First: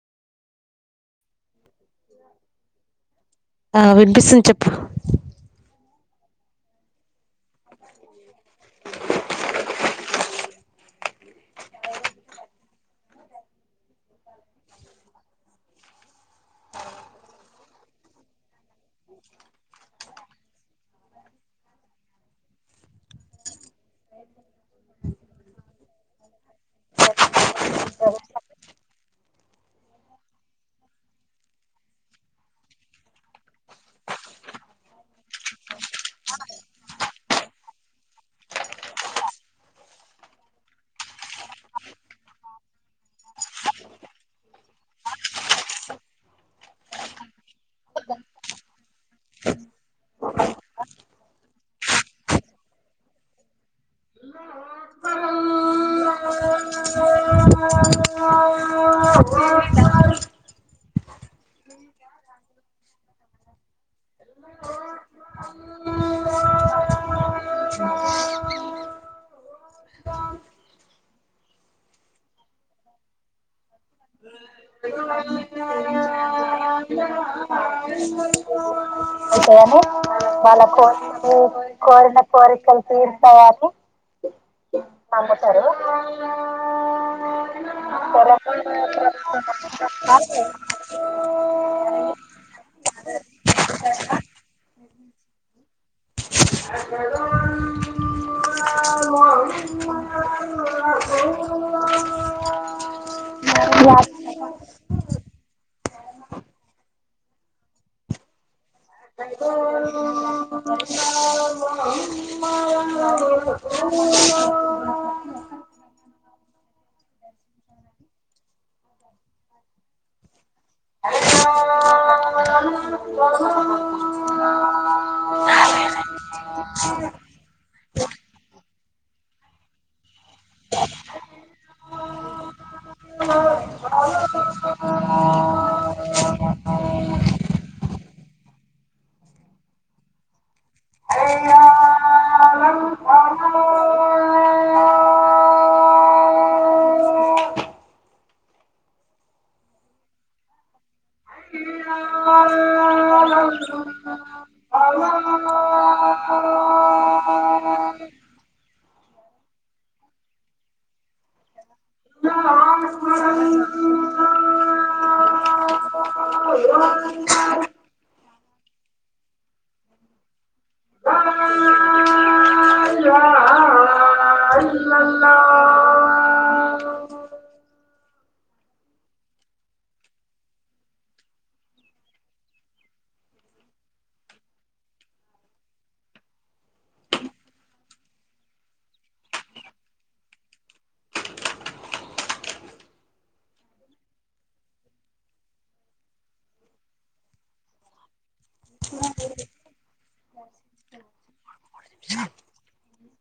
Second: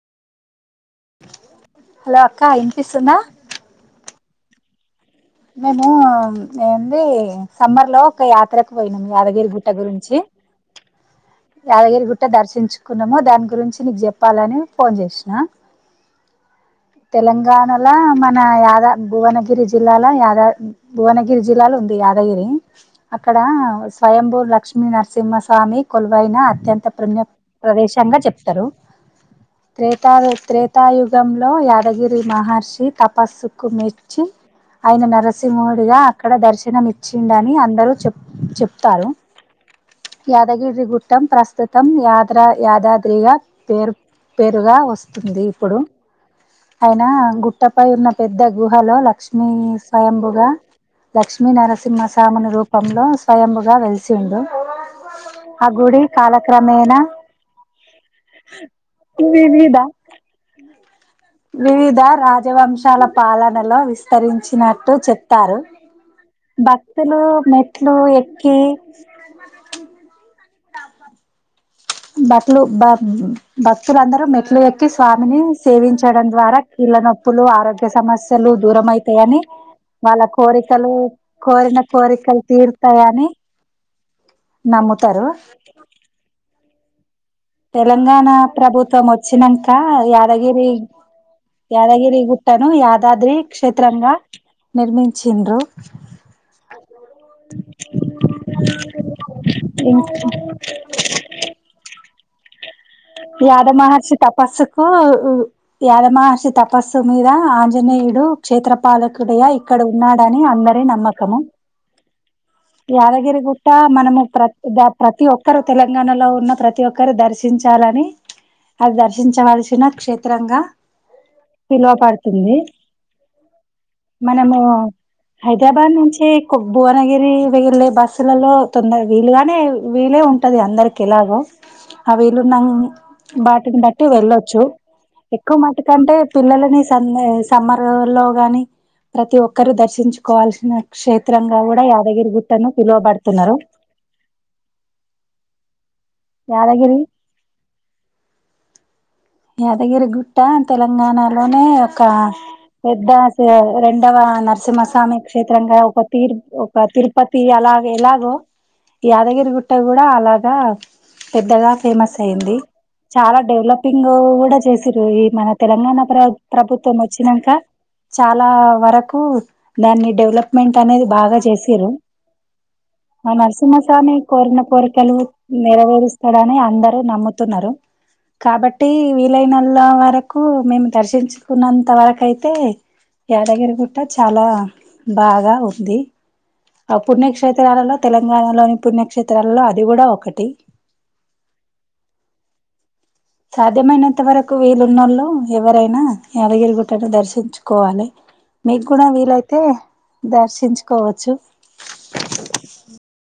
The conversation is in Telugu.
హలో అక్క ఇనిపిస్తుందా పిస్తుంది చెప్పు మేము ఏంది సమ్మర్ లో ఒక యాత్రకు పోయినాం యాదగిరి గుట్ట గురించి యాదగిరి గుట్ట దర్శించుకున్నాము దాని గురించి నీకు చెప్పాలని ఫోన్ చేసిన తెలంగాణలో మన యాదా భువనగిరి జిల్లాలో యాదా భువనగిరి జిల్లాలో ఉంది యాదగిరి అక్కడ స్వయంభూర్ లక్ష్మి నరసింహస్వామి కొలువైన అత్యంత ప్రుమ్య ప్రదేశంగా చెప్తారు త్రేతా త్రేతాయుగం లో యాదగిరి మహర్షి తపస్సుకు మెచ్చి ఆయన నరసింహుడిగా అక్కడ దర్శనం ఇచ్చిండని అందరూ చెప్ చెప్తారు యాదగిరి గుట్టం ప్రస్తుతం యాద యాదాద్రిగా పేరు పేరుగా వస్తుంది ఇప్పుడు అయినా గు గుట్టపై ఉన్న పెద్ద గుహలో లక్ష్మీ స్వయంబుగా లక్ష్మీ నరసింహ స్వాముని రూపంలో స్వయంబుగా వెలిసిండు ఆ గుడి కాలక్రమేణ మీద వివిధ రాజవంశాల పాలనలో వి విస్తరించినట్టు చెప్తారు భక్తులు మెట్లు ఎక్కి అ బట్లో బ భక్తులందరూ మెట్లు ఎక్కి స్వామిని సేవించడం ద్వారా కీళ్ళ నొప్పులు ఆరోగ్య సమస్యలు దూర అయితాయని ఉంటాయని వాళ్ళ కోరికలు కోరిన కోరికలు తీరుతాయని నమ్ముతారు తెలంగాణ ప్రభుత్వ త్వం వచ్చినాక యాదగిరి యాదగిరి గుట్టను యాదాద్రి క్షేత్రంగా నిర్మించింద్రు ఇంకా యాద మహర్షి తపస్సుకు యాదమహర్షి తపస్సు మీద ఆంజనేయుడు క్షేత్రపాలకుడయ ఇక్కడ ఉన్నాడని అందరి నమ్మకము యాదగిరిగుట్ట మనము ప్ర ప్రతి ఒక్కరు తెలంగాణలో ఉన్న ప్రతి ఒకరు దర్శించాలని అది దర్శించవలసిన క్షేత్రంగా పిలువ పడుతుంది మనము హైదరాబాద్ నుంచి భువనగిరి వెళ్ళే బస్సులలో వీలుగానే వీలే ఉంట ఉంటుంది అందరికి ఎలాగో అ వీలున్న బాటిని బట్టి వెళ్ళొచ్చు ఎక్కువ మటుకంటే పిల్లలని స సమ్మర్ లో కానీ ప్రతి ఒక్కరు దర్శించుకోవాలి ణ క్షేత్రంగా కూడా యాదగిరి గుట్టను పిలువబడుతున్నారు తెలంగాణ యాదగిరి యాదగిరిగుట్ట తెలంగాణలోనే ఒక పెద్ద రెండవ నరసింహస్వామి క్షేత్రంగా ఒకరు ఒక తిరుపతి అలాగ ఎలాగో యాదగిరి గుట్ట కూడా అలాగా పెద్దగా ఫేమస్ అయింది చాలా డెవలపింగ్ కూడా చేసింది ఈ మన తెలంగాణ ప్ర ప్రభుత్వం వచ్చినాంక చాలా వరకు దాన్ని డెవలప్ మెంట్ అనేది బాగా చేసిరు ఆ నరసింహస్వామి కోరిన కోరికలు ఓరి ఇస్తాడని అందరూ నమ్ముతున్నారు కాబట్టి వీలైనల్ల వరకు మేము దర్శించుకున్నంత వరకు అయితే యాదగిరి గుట్ట చాలా బాగా ఉంది ఆ పుణ్యక్షేత్రాలలో తెలంగాణలోని పుణ్యక్షేత్రాలలో అది కూడా ఒకటి సాధ్యమైనంత వరకు వీలుఉన్నళ్ళు ఎవరైనా యాదగిరిగుట్టను దర్శించుకోవాలి మీకు కూడా వీలైతే దర్శించుకోవచ్చు